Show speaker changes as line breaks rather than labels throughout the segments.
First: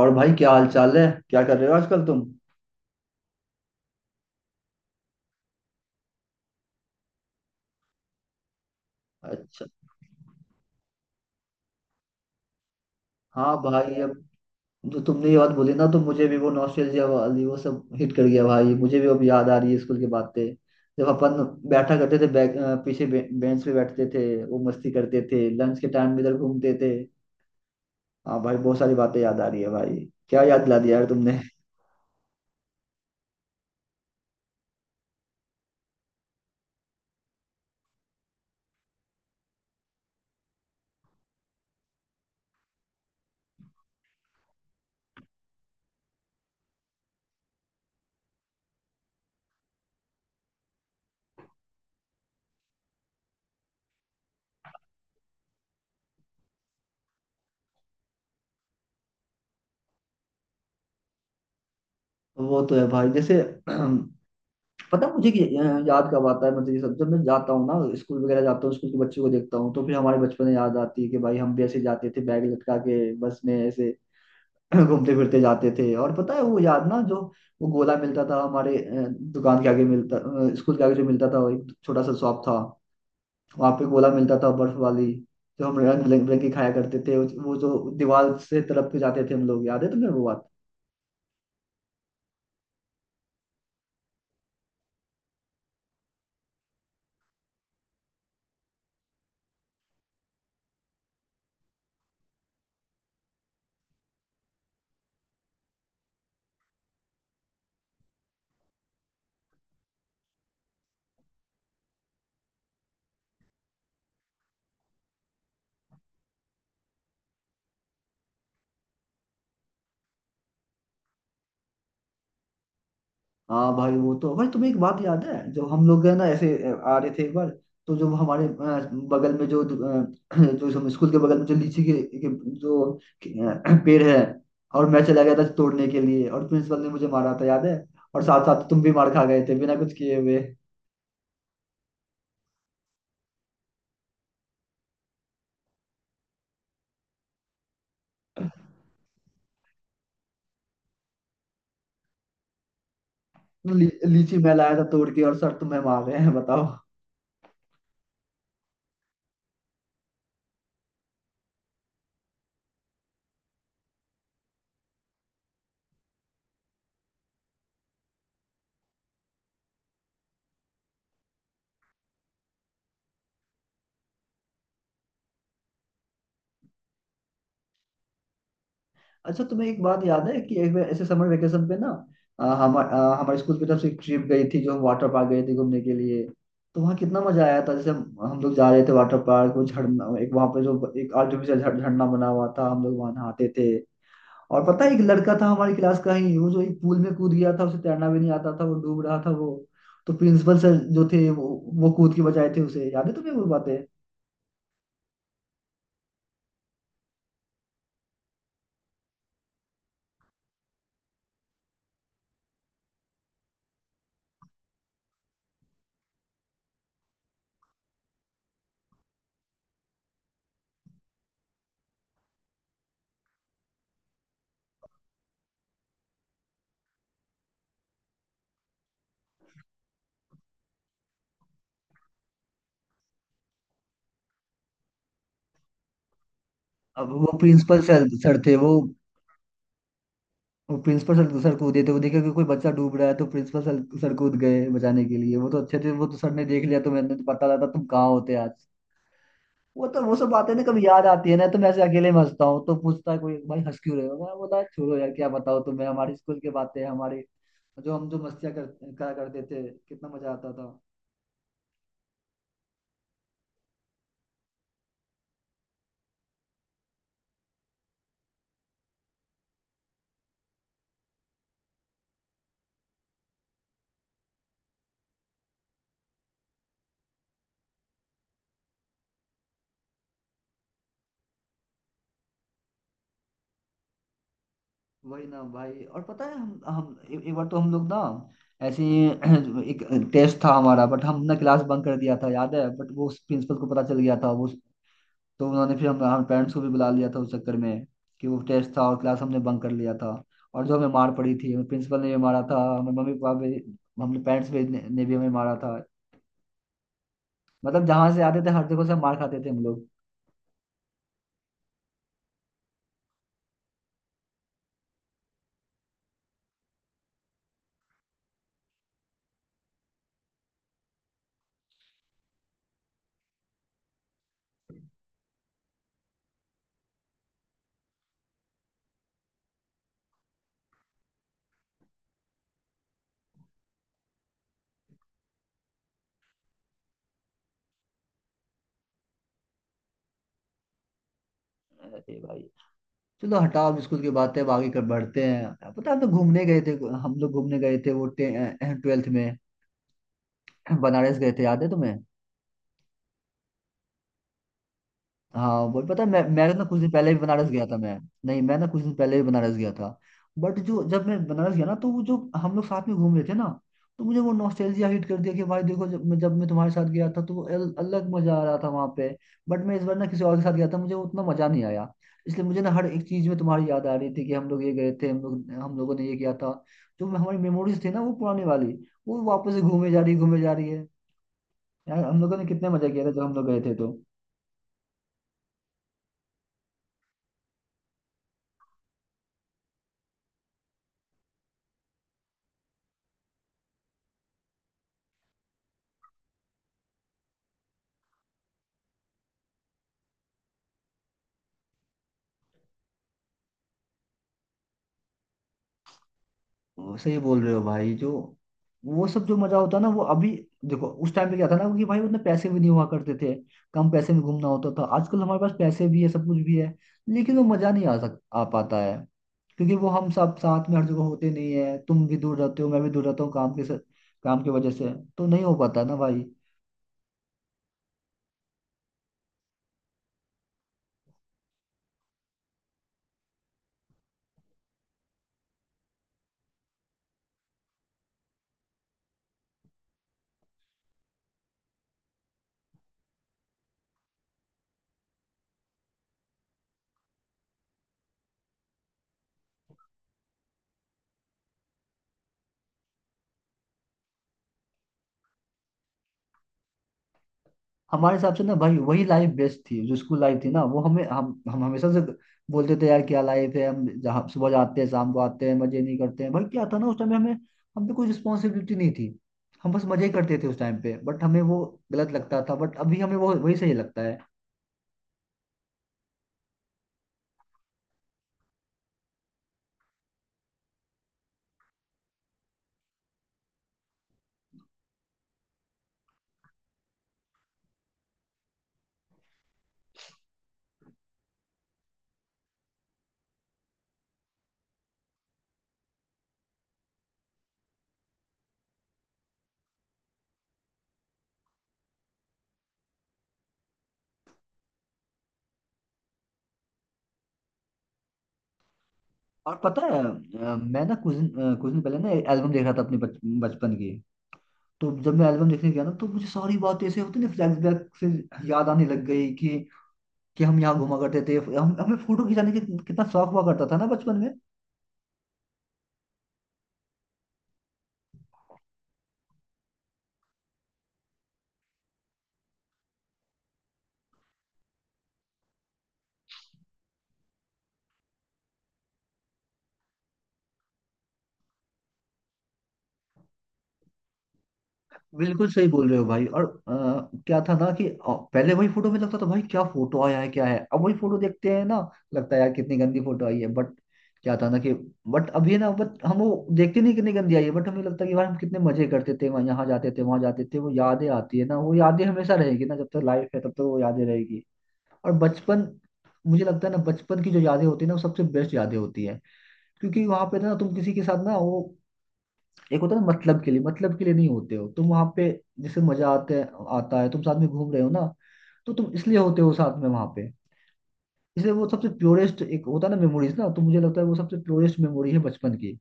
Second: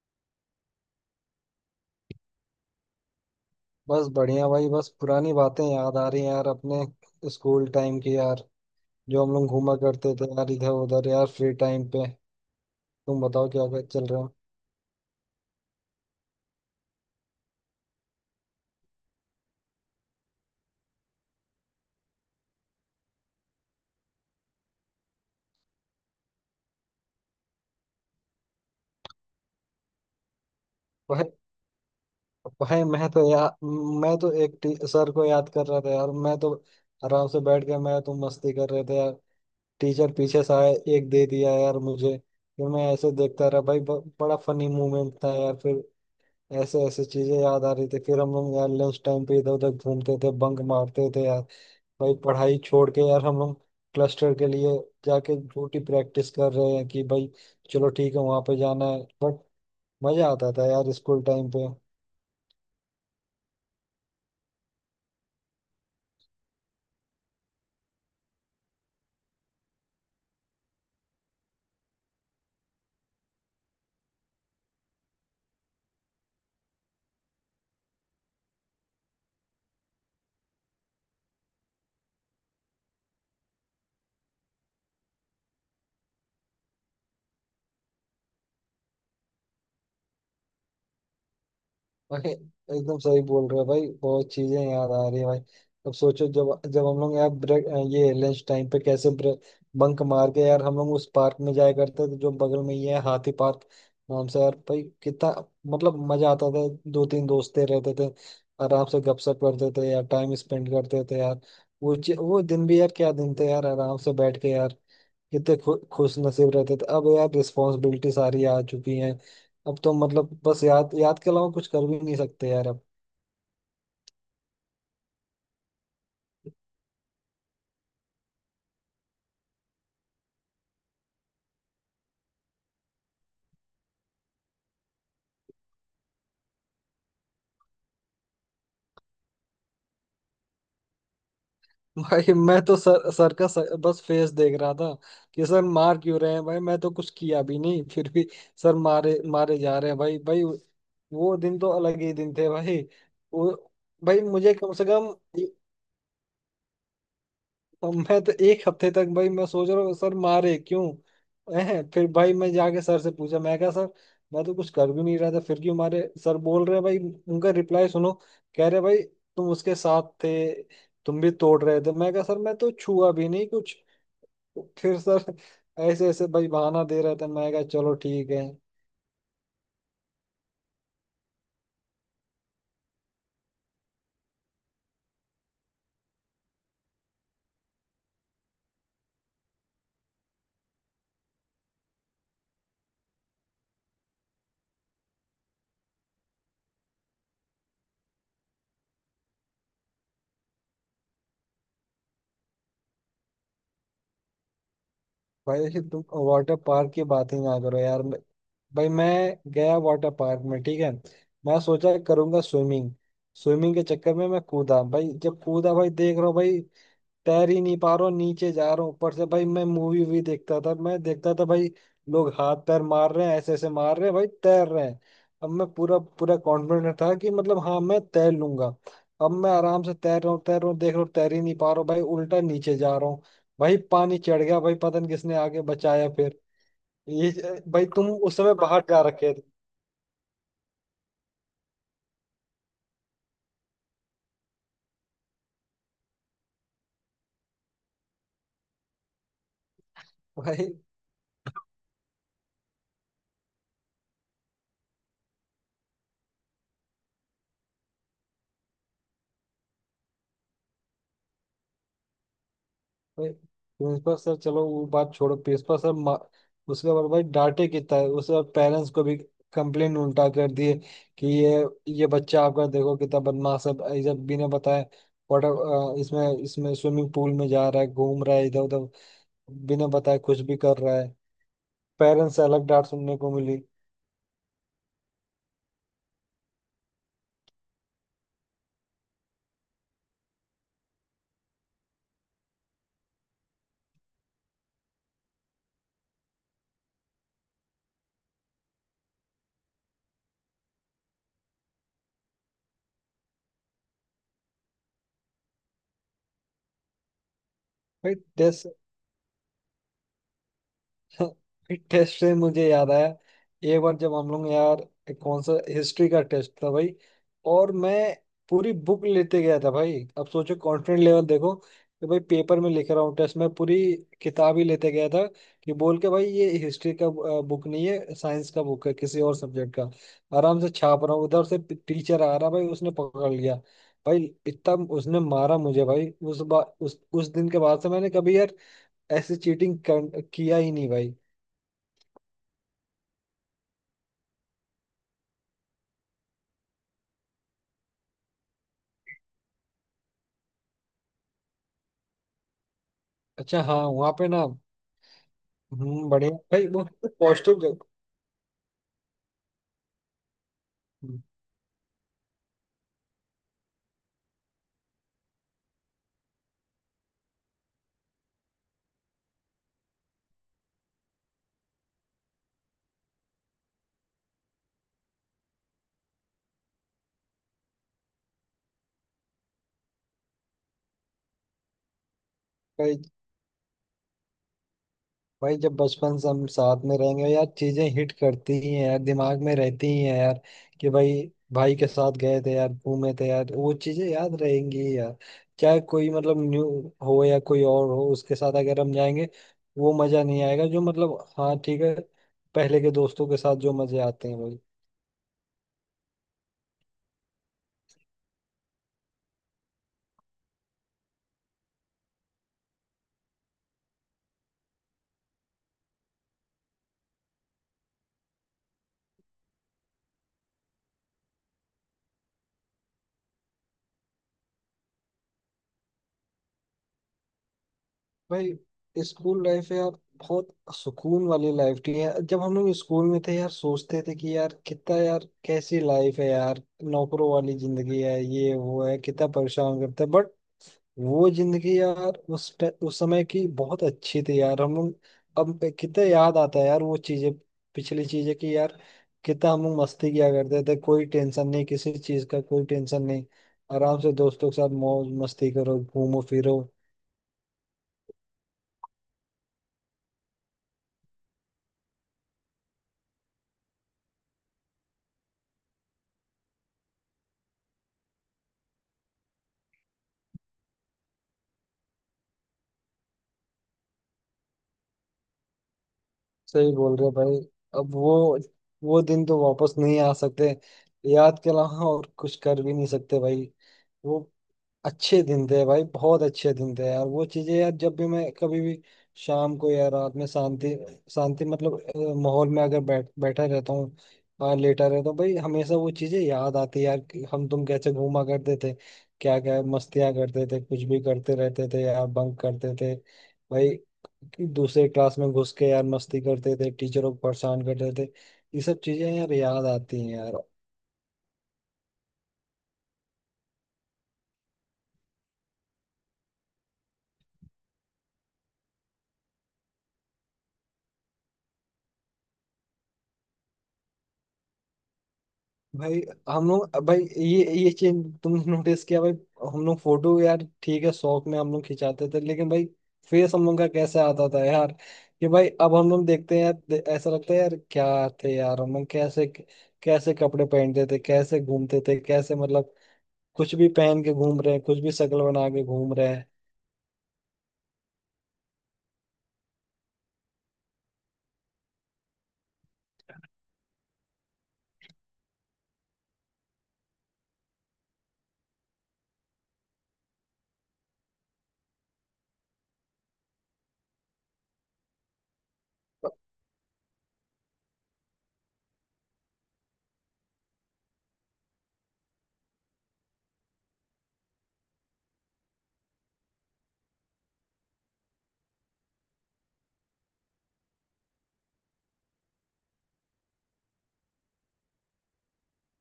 और भाई, क्या हाल चाल है? क्या कर रहे हो आजकल तुम?
बस बढ़िया भाई। बस पुरानी बातें याद आ रही हैं यार, अपने स्कूल टाइम की यार। जो हम लोग
अच्छा।
घूमा करते थे यार, इधर उधर यार, फ्री टाइम पे। तुम बताओ,
हाँ
क्या क्या
भाई,
चल रहा
अब
है?
जो तुमने ये बात बोली ना, तो मुझे भी वो नॉस्टैल्जिया वाली वो सब हिट कर गया भाई। मुझे भी अब याद आ रही है स्कूल की बातें। जब अपन बैठा करते थे पीछे बेंच पे बैठते थे, वो मस्ती करते थे, लंच के टाइम इधर घूमते थे। हाँ भाई, बहुत सारी बातें याद आ रही है भाई। क्या याद दिला दिया यार
भाई
तुमने।
भाई मैं तो एक सर को याद कर रहा था यार। मैं तो आराम से बैठ के, मैं तुम मस्ती कर रहे थे यार। टीचर पीछे से आए, एक दे दिया यार मुझे। फिर मैं ऐसे देखता रहा भाई। बड़ा फनी मोमेंट था यार। फिर ऐसे ऐसे चीजें याद आ रही थी। फिर हम लोग यार लंच टाइम पे इधर उधर घूमते थे, बंक मारते थे यार। भाई पढ़ाई छोड़ के यार, हम क्लस्टर के लिए जाके झूठी प्रैक्टिस कर रहे हैं कि भाई चलो ठीक है, वहां पे जाना है। बट मजा आता था यार स्कूल टाइम पे।
वो तो है भाई, जैसे पता है मुझे कि याद कब आता है, मतलब ये सब जब मैं जाता हूँ ना, स्कूल वगैरह जाता हूँ, स्कूल के बच्चों को देखता हूँ, तो फिर हमारे बचपन में याद आती है कि भाई हम भी ऐसे जाते थे, बैग लटका के बस में ऐसे घूमते फिरते जाते थे। और पता है वो याद ना, जो वो गोला मिलता था हमारे दुकान के आगे मिलता स्कूल के आगे जो मिलता था, वो एक छोटा सा शॉप था। वहाँ पे गोला मिलता था बर्फ वाली, जो हम रंग बिरंगी खाया करते थे, वो जो दीवार से तरफ के जाते थे हम लोग, याद है तुम्हें वो बात?
भाई एकदम सही बोल रहे हो भाई, बहुत चीजें याद आ रही है भाई। अब सोचो, जब जब हम लोग यार ब्रेक, ये लंच टाइम पे कैसे ब्रेक, बंक मार के यार हम लोग उस पार्क में जाया करते थे जो बगल में ही है, हाथी पार्क नाम से यार। भाई कितना मतलब मजा आता था। दो तीन दोस्तें रहते थे, आराम से गपशप करते थे यार, टाइम स्पेंड करते थे यार। वो दिन भी यार, क्या दिन थे यार! आराम से बैठ के यार। कितने खुश नसीब रहते थे। अब यार रिस्पॉन्सिबिलिटी सारी आ चुकी हैं। अब तो मतलब बस याद, याद के अलावा कुछ कर भी नहीं सकते यार अब।
हाँ भाई, वो तो भाई, तुम्हें एक बात याद है जब हम लोग है ना ऐसे आ रहे थे एक बार, तो जब हमारे बगल में जो जो हम स्कूल के बगल में, जो लीची के जो पेड़ है, और मैं चला गया था तोड़ने के लिए, और प्रिंसिपल ने मुझे मारा था, याद है? और साथ साथ तुम भी मार खा गए थे बिना कुछ किए हुए।
भाई मैं तो सर सर का सर, बस फेस देख रहा था कि सर मार क्यों रहे हैं भाई, मैं तो कुछ किया भी नहीं। फिर भी सर मारे मारे जा रहे हैं भाई। भाई वो दिन तो अलग ही दिन थे भाई। वो
तो
भाई
लीची मैं
मुझे कम
लाया था
से
तोड़
कम,
के, और सर तुम्हें मार रहे हैं, बताओ।
अब मैं तो एक हफ्ते तक भाई मैं सोच रहा हूँ, सर मारे क्यों हैं? फिर भाई मैं जाके सर से पूछा, मैं कहा सर मैं तो कुछ कर भी नहीं रहा था फिर क्यों मारे? सर बोल रहे हैं भाई, उनका रिप्लाई सुनो, कह रहे भाई तुम उसके साथ थे, तुम भी तोड़ रहे थे। मैं कहा सर, मैं तो छुआ भी नहीं कुछ। फिर सर ऐसे ऐसे भाई बहाना दे रहा था। मैं कहा चलो ठीक है।
अच्छा, तुम्हें एक बात याद है कि एक बार ऐसे समर वेकेशन पे ना, हमारे हमारे स्कूल की तरफ से एक ट्रिप गई थी, जो हम वाटर पार्क गए थे घूमने के लिए। तो वहाँ कितना मजा आया था। जैसे हम लोग जा रहे थे वाटर पार्क, वो झरना, एक वहाँ पे जो एक आर्टिफिशियल झरना बना हुआ था, हम लोग वहाँ नहाते थे। और पता है, एक लड़का था हमारी क्लास का ही, वो जो एक पूल में कूद गया था, उसे तैरना भी नहीं आता था, वो डूब रहा था वो। तो प्रिंसिपल सर जो थे वो कूद के बचाए थे उसे। याद है तुम्हें वो बातें?
भाई तुम वाटर पार्क की बात ही ना करो यार। भाई मैं गया वाटर पार्क में, ठीक है। मैं सोचा करूंगा स्विमिंग। स्विमिंग के चक्कर में मैं कूदा भाई। जब कूदा भाई देख रहा हूँ भाई तैर ही नहीं पा रहा हूँ, नीचे जा रहा हूँ। ऊपर से भाई मैं मूवी वूवी देखता था, मैं देखता था भाई लोग हाथ पैर मार रहे हैं, ऐसे ऐसे मार रहे हैं भाई, तैर रहे हैं। अब मैं पूरा पूरा कॉन्फिडेंट था कि मतलब हाँ, मैं तैर लूंगा। अब मैं आराम से तैर रहा हूँ, तैर रहा हूँ, देख रहा हूँ तैर ही नहीं पा रहा हूँ भाई, उल्टा नीचे जा रहा हूँ। भाई पानी चढ़ गया भाई, पता नहीं किसने आगे बचाया फिर।
अब वो
ये
प्रिंसिपल
भाई
सर
तुम उस
सर
समय
थे वो
बाहर जा रखे थे।
वो प्रिंसिपल सर सर कूदे थे। वो देखा कि कोई बच्चा डूब रहा है, तो प्रिंसिपल सर सर कूद गए बचाने के लिए। वो तो अच्छे थे, वो तो सर ने देख लिया, तो मैंने तो पता लगा, तुम कहाँ होते आज। वो तो वो सब बातें ना,
भाई
कभी याद आती है ना, तो मैं ऐसे अकेले में हंसता हूँ, तो पूछता है कोई भाई हंस क्यों रहे हो, मैं बोला छोड़ो यार, क्या बताओ तुम्हें हमारे स्कूल की बातें, हमारे जो हम जो मस्तियाँ कर करा करते थे, कितना मजा आता था।
भाई प्रिंसिपल सर, चलो वो बात छोड़ो। उसके बाद भाई डांटे कितना है। उसके बाद पेरेंट्स को भी कंप्लेन उल्टा कर दिए कि ये बच्चा आपका देखो कितना बदमाश है, ये जब बिना बताए वाटर इसमें इसमें स्विमिंग पूल में जा रहा है, घूम रहा है इधर उधर, बिना बताए कुछ भी कर रहा है। पेरेंट्स से अलग डांट सुनने को मिली।
वही ना भाई, और पता है हम एक बार तो हम लोग ना, ऐसे ही एक टेस्ट था हमारा, बट हमने क्लास बंक कर दिया था, याद है? बट वो प्रिंसिपल को पता चल गया था वो। तो उन्होंने फिर हम पेरेंट्स को भी बुला लिया था उस चक्कर में, कि वो टेस्ट था और क्लास हमने बंक कर लिया था, और जो हमें मार पड़ी थी, प्रिंसिपल ने भी मारा था हमें, मम्मी पापा भी, हमने पेरेंट्स भी ने भी हमें मारा था। मतलब जहाँ
भाई,
से आते थे, हर जगह से मार खाते थे हम लोग।
टेस्ट से मुझे याद आया। एक बार जब हम लोग यार, एक कौन सा हिस्ट्री का टेस्ट था भाई, और मैं पूरी बुक लेते गया था भाई। अब सोचो कॉन्फिडेंट लेवल देखो कि भाई पेपर में लिख रहा हूँ, टेस्ट में पूरी किताब ही लेते गया था, कि बोल के भाई ये हिस्ट्री का बुक नहीं है, साइंस का बुक है, किसी और सब्जेक्ट का। आराम से छाप रहा हूँ, उधर से टीचर आ रहा भाई, उसने पकड़ लिया भाई। इतना उसने मारा मुझे भाई। उस बा, उस दिन के बाद से मैंने कभी यार ऐसी चीटिंग किया ही नहीं भाई।
अरे भाई, चलो हटाओ, अब स्कूल की बात है, अब आगे कर बढ़ते हैं। पता है हम लोग घूमने गए थे, वो ट्वेल्थ में बनारस गए थे, याद है तुम्हें?
अच्छा हाँ, वहाँ पे ना।
हाँ वो, पता है
हम्म,
मैं
बढ़िया
मैं ना
भाई।
कुछ
वो
दिन पहले भी बनारस
पॉजिटिव।
गया था मैं। नहीं, मैं ना कुछ दिन पहले भी बनारस गया था। बट जो जब मैं बनारस गया ना, तो वो जो हम लोग साथ में घूम रहे थे ना, तो मुझे वो नॉस्टैल्जिया हिट कर दिया कि भाई देखो, जब मैं तुम्हारे साथ गया था, तो वो अलग मजा आ रहा था वहां पे। बट मैं इस बार ना किसी और के साथ गया था, मुझे उतना मजा नहीं आया। इसलिए मुझे ना हर एक चीज में तुम्हारी याद आ रही थी, कि हम लोग ये गए थे, हम लोग हम लोगों ने ये किया था, जो हमारी मेमोरीज थी ना वो पुरानी वाली, वो वापस से घूमे जा रही है। यार हम लोगों ने कितने मजा
भाई,
किया था जब हम लोग गए थे तो।
भाई जब बचपन से हम साथ में रहेंगे यार, चीजें हिट करती ही हैं यार, दिमाग में रहती ही हैं यार कि भाई, भाई के साथ गए थे यार, घूमे थे यार, वो चीजें याद रहेंगी ही यार। चाहे कोई मतलब न्यू हो या कोई और हो, उसके साथ अगर हम जाएंगे वो मजा नहीं आएगा, जो मतलब हाँ ठीक है, पहले के दोस्तों के साथ जो मजे आते हैं।
वो सही बोल रहे हो भाई, जो वो सब जो मजा होता है ना वो अभी, देखो उस टाइम पे क्या था ना कि भाई, उतने पैसे भी नहीं हुआ करते थे, कम पैसे में घूमना होता था। आजकल हमारे पास पैसे भी है, सब कुछ भी है, लेकिन वो मजा नहीं आ पाता है, क्योंकि वो हम सब साथ में हर जगह होते नहीं है। तुम भी दूर रहते हो, मैं भी दूर रहता हूँ, काम की वजह से तो नहीं हो पाता ना भाई।
भाई स्कूल लाइफ है यार, बहुत सुकून वाली लाइफ थी यार। जब हम लोग स्कूल में थे यार, सोचते थे कि यार कितना यार, कैसी लाइफ है यार, नौकरों वाली जिंदगी है, ये वो है, कितना परेशान करते हैं। बट वो जिंदगी यार, उस समय की बहुत अच्छी थी यार। हम लोग अब कितना याद आता है यार वो चीजें, पिछली चीजें, कि यार कितना हम लोग मस्ती किया करते थे, कोई टेंशन नहीं किसी चीज का, कोई टेंशन नहीं। आराम से दोस्तों के साथ मौज मस्ती करो, घूमो फिरो।
हमारे हिसाब से ना भाई, वही लाइफ बेस्ट थी जो स्कूल लाइफ थी ना, वो हमें हम हमेशा से बोलते थे, यार क्या लाइफ है, हम जहाँ सुबह जाते हैं शाम को आते हैं, मजे नहीं करते हैं भाई। क्या था ना उस टाइम हमें, हम पे कोई रिस्पॉन्सिबिलिटी नहीं थी, हम बस मजे ही करते थे उस टाइम पे, बट हमें वो गलत लगता था, बट अभी हमें वो वही सही लगता है।
सही बोल रहे हो भाई। अब वो दिन तो वापस नहीं आ सकते। याद के अलावा और कुछ कर भी नहीं सकते भाई। वो अच्छे दिन थे भाई, बहुत अच्छे दिन थे यार। वो चीजें यार, जब भी मैं कभी भी शाम को या रात में शांति, शांति मतलब माहौल में अगर बैठा रहता हूँ और लेटा रहता हूँ भाई, हमेशा वो चीजें याद आती है यार, कि हम तुम कैसे घूमा करते थे, क्या क्या मस्तियाँ करते थे, कुछ भी करते रहते थे यार, बंक करते थे भाई कि दूसरे क्लास में घुस के यार मस्ती करते थे, टीचरों को परेशान करते थे। ये सब चीजें यार
और
याद
पता है
आती हैं यार।
मैं ना कुछ दिन पहले ना एल्बम देख रहा था अपने बचपन की। तो जब मैं एल्बम देखने गया ना, तो मुझे सारी बातें ऐसे होती ना फ्लैशबैक से याद आने लग गई कि हम यहाँ घुमा करते थे, हम हमें फोटो खिंचाने की कितना शौक हुआ करता था ना बचपन में।
भाई हम लोग भाई, ये चीज तुमने नोटिस किया भाई? हम लोग फोटो यार, ठीक है शौक में हम लोग खिंचाते थे, लेकिन भाई फेस हम लोग का कैसे आता था यार, कि भाई अब हम लोग देखते हैं यार, ऐसा लगता है यार क्या थे यार हम लोग, कैसे कैसे कपड़े पहनते थे, कैसे घूमते थे, कैसे मतलब कुछ भी पहन के घूम रहे हैं, कुछ भी शक्ल बना
बिल्कुल
के
सही बोल
घूम
रहे हो
रहे हैं।
भाई, और क्या था ना कि पहले वही फोटो में लगता था भाई क्या फोटो आया है क्या है, अब वही फोटो देखते हैं ना, लगता है यार कितनी गंदी फोटो आई है। बट क्या था ना कि, बट अभी ना, बट हम वो देखते नहीं कितनी गंदी आई है, बट हमें लगता है कि यार हम कितने मजे करते थे, वहाँ यहाँ जाते थे, वहाँ जाते थे, वो यादें आती है ना, वो यादें हमेशा रहेगी ना, जब तक लाइफ है तब तक वो यादें रहेगी। और बचपन, मुझे लगता है ना बचपन की जो यादें होती है ना, वो सबसे बेस्ट यादें होती है, क्योंकि वहां पे ना तुम किसी के साथ ना वो, एक होता है ना मतलब के लिए, मतलब के लिए नहीं होते हो तुम वहां पे, जैसे मजा आते आता है, तुम साथ में घूम रहे हो ना, तो तुम इसलिए होते हो साथ में वहां पे, इसलिए वो सबसे प्योरेस्ट एक होता है ना मेमोरीज ना, तो मुझे लगता है वो सबसे प्योरेस्ट मेमोरी है बचपन की।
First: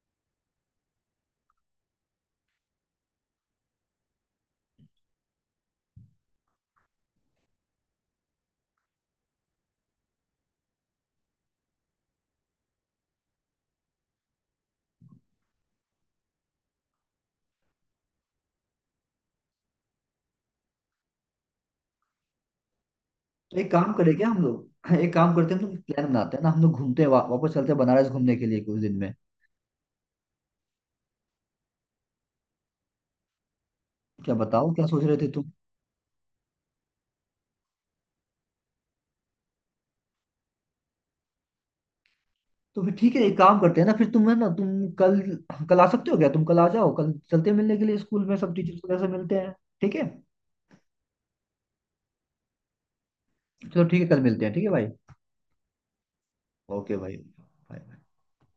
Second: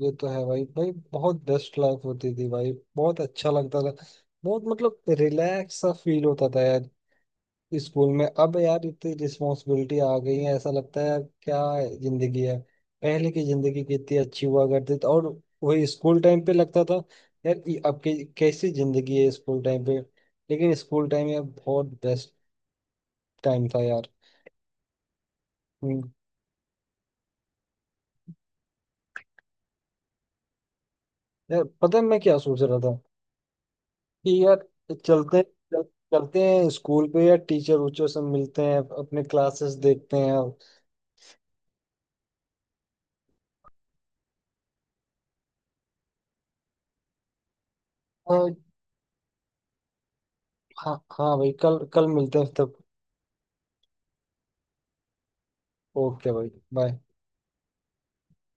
ये तो है भाई। भाई बहुत बेस्ट लाइफ होती थी भाई, बहुत अच्छा लगता था, बहुत मतलब रिलैक्स सा फील होता था यार स्कूल में। अब यार इतनी रिस्पॉन्सिबिलिटी आ गई है, ऐसा लगता है यार क्या जिंदगी है। पहले की जिंदगी कितनी अच्छी हुआ करती थी। और वही स्कूल टाइम पे लगता था यार ये अब की कैसी जिंदगी है स्कूल टाइम पे। लेकिन स्कूल टाइम यार बहुत बेस्ट
तो
टाइम
एक
था
काम
यार।
करें क्या हम लोग एक काम करते हैं, हम लोग
हम्म,
प्लान बनाते हैं ना, हम लोग घूमते हैं, वापस चलते हैं बनारस घूमने के लिए कुछ दिन में।
यार पता है मैं क्या सोच रहा था, कि
क्या
यार
बताओ क्या सोच रहे थे
चलते
तुम?
चल, चलते हैं स्कूल पे यार, टीचर उचर से मिलते हैं, अपने क्लासेस देखते हैं।
तो फिर ठीक है, एक काम करते हैं ना, फिर तुम है ना, तुम कल कल आ सकते हो क्या? तुम कल आ जाओ, कल चलते हैं मिलने के लिए स्कूल में, सब
और
टीचर्स वगैरह से मिलते हैं। ठीक है?
हाँ हाँ भाई, कल कल मिलते हैं तब।
चलो ठीक है, कल मिलते हैं ठीक है भाई।
ओके भाई,
ओके
बाय।
भाई, Bye.